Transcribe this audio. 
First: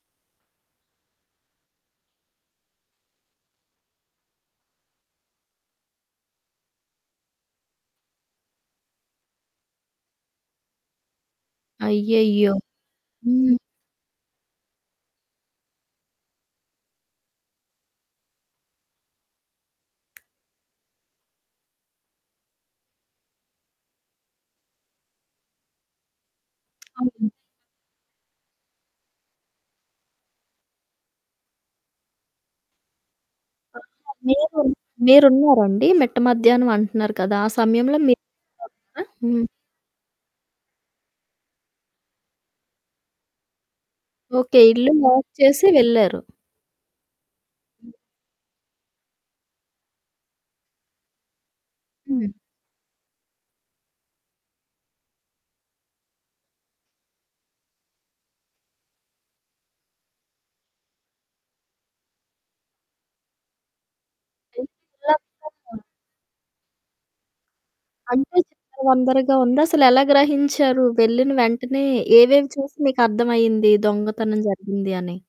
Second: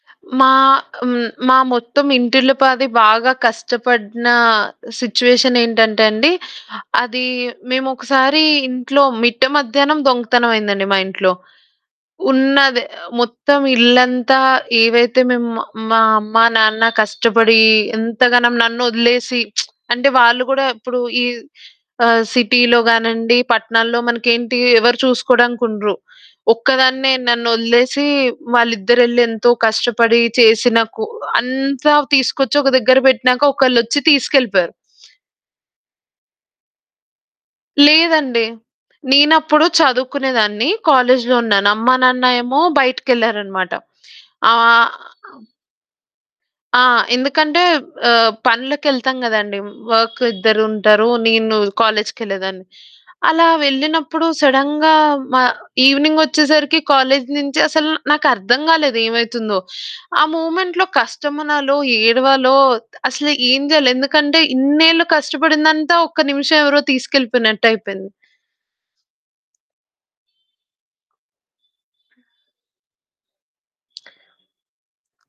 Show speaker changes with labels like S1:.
S1: మా హ్మ్. మా మొత్తం ఇంటిల్లపాది బాగా కష్టపడిన సిట్యుయేషన్ ఏంటంటే అండి, అది మేమొకసారి ఇంట్లో మిట్ట మధ్యాహ్నం దొంగతనం అయిందండి మా ఇంట్లో.
S2: అయ్యయ్యో!
S1: ఉన్నది
S2: హ్మ్.
S1: మొత్తం ఇల్లంతా ఏవైతే మేము మా మా అమ్మ నాన్న కష్టపడి ఇంతగ న నన్నొదిలేసి అంటే వాళ్ళు గూడా ఇప్పుడు ఈ ఆహ్, సిటీ‌లో గానిండి, పట్నాల్లో మనకేంటి ఎవరు చూసుకోడానికుండరు. ఒక్కదాన్నే
S2: అవును.
S1: నన్నొదిలేసి వాల్లిద్దరెళ్లి ఎంతో కష్టపడి చేసిన కూ అంతా తీసుకొచ్చి ఒక దగ్గర పెట్టినాక
S2: [unintelligible]
S1: ఒకళ్ళొచ్చి
S2: మీరున్
S1: తీసుకెళ్ళిపోయారు.
S2: మీరున్నారా అండి? మిట్ట మధ్యాహ్నం అంటున్నారు కదా! ఆ సమయంలో మీరున్నారా?
S1: లేదండి.
S2: హ్మ్.
S1: నేనప్పుడు చదువుకునే దాన్ని, కాలేజులో ఉన్నాను. అమ్మ నాన్న ఏమో బయటికెళ్లారన్నమాట. ఆ
S2: ఓకే. ఇల్లు లాక్ చేసి వెళ్లారు.
S1: ఆ! ఎందుకంటే ఆహ్, పనులకెళ్తాం కదండి, వర్క్ ఇద్దరుంటారు, నేను
S2: హ్మ్.
S1: కాలేజుకెళ్ళేదాన్ని. అలా వెళ్ళినప్పుడు సడెన్‌గా మా ఈవెనింగొచ్చేసరికి కాలేజు నుంచి అసలు నాకర్థం గాలేదు ఏవైతుందో ఆ! మూమెంట్‌లో కష్టమనాలో, ఏడవాలో, అసలు ఏమి జేయాలి? ఎందుకంటే
S2: ఏం
S1: ఇన్నేళ్లు
S2: చేయాలో అర్ధమవ్వదు.
S1: కష్టపడిందంతా ఒక్క నిమిషం ఎవరో తీసుకెళ్ళిపోయినట్టయిపేంది.
S2: అంటే చిందరవందరగా ఉందా? అసలెలా గ్రహించారు? వెళ్ళిన వెంటనే ఏవేవి చూసి మీకర్థమయింది దొంగతనం జరిగింది అని?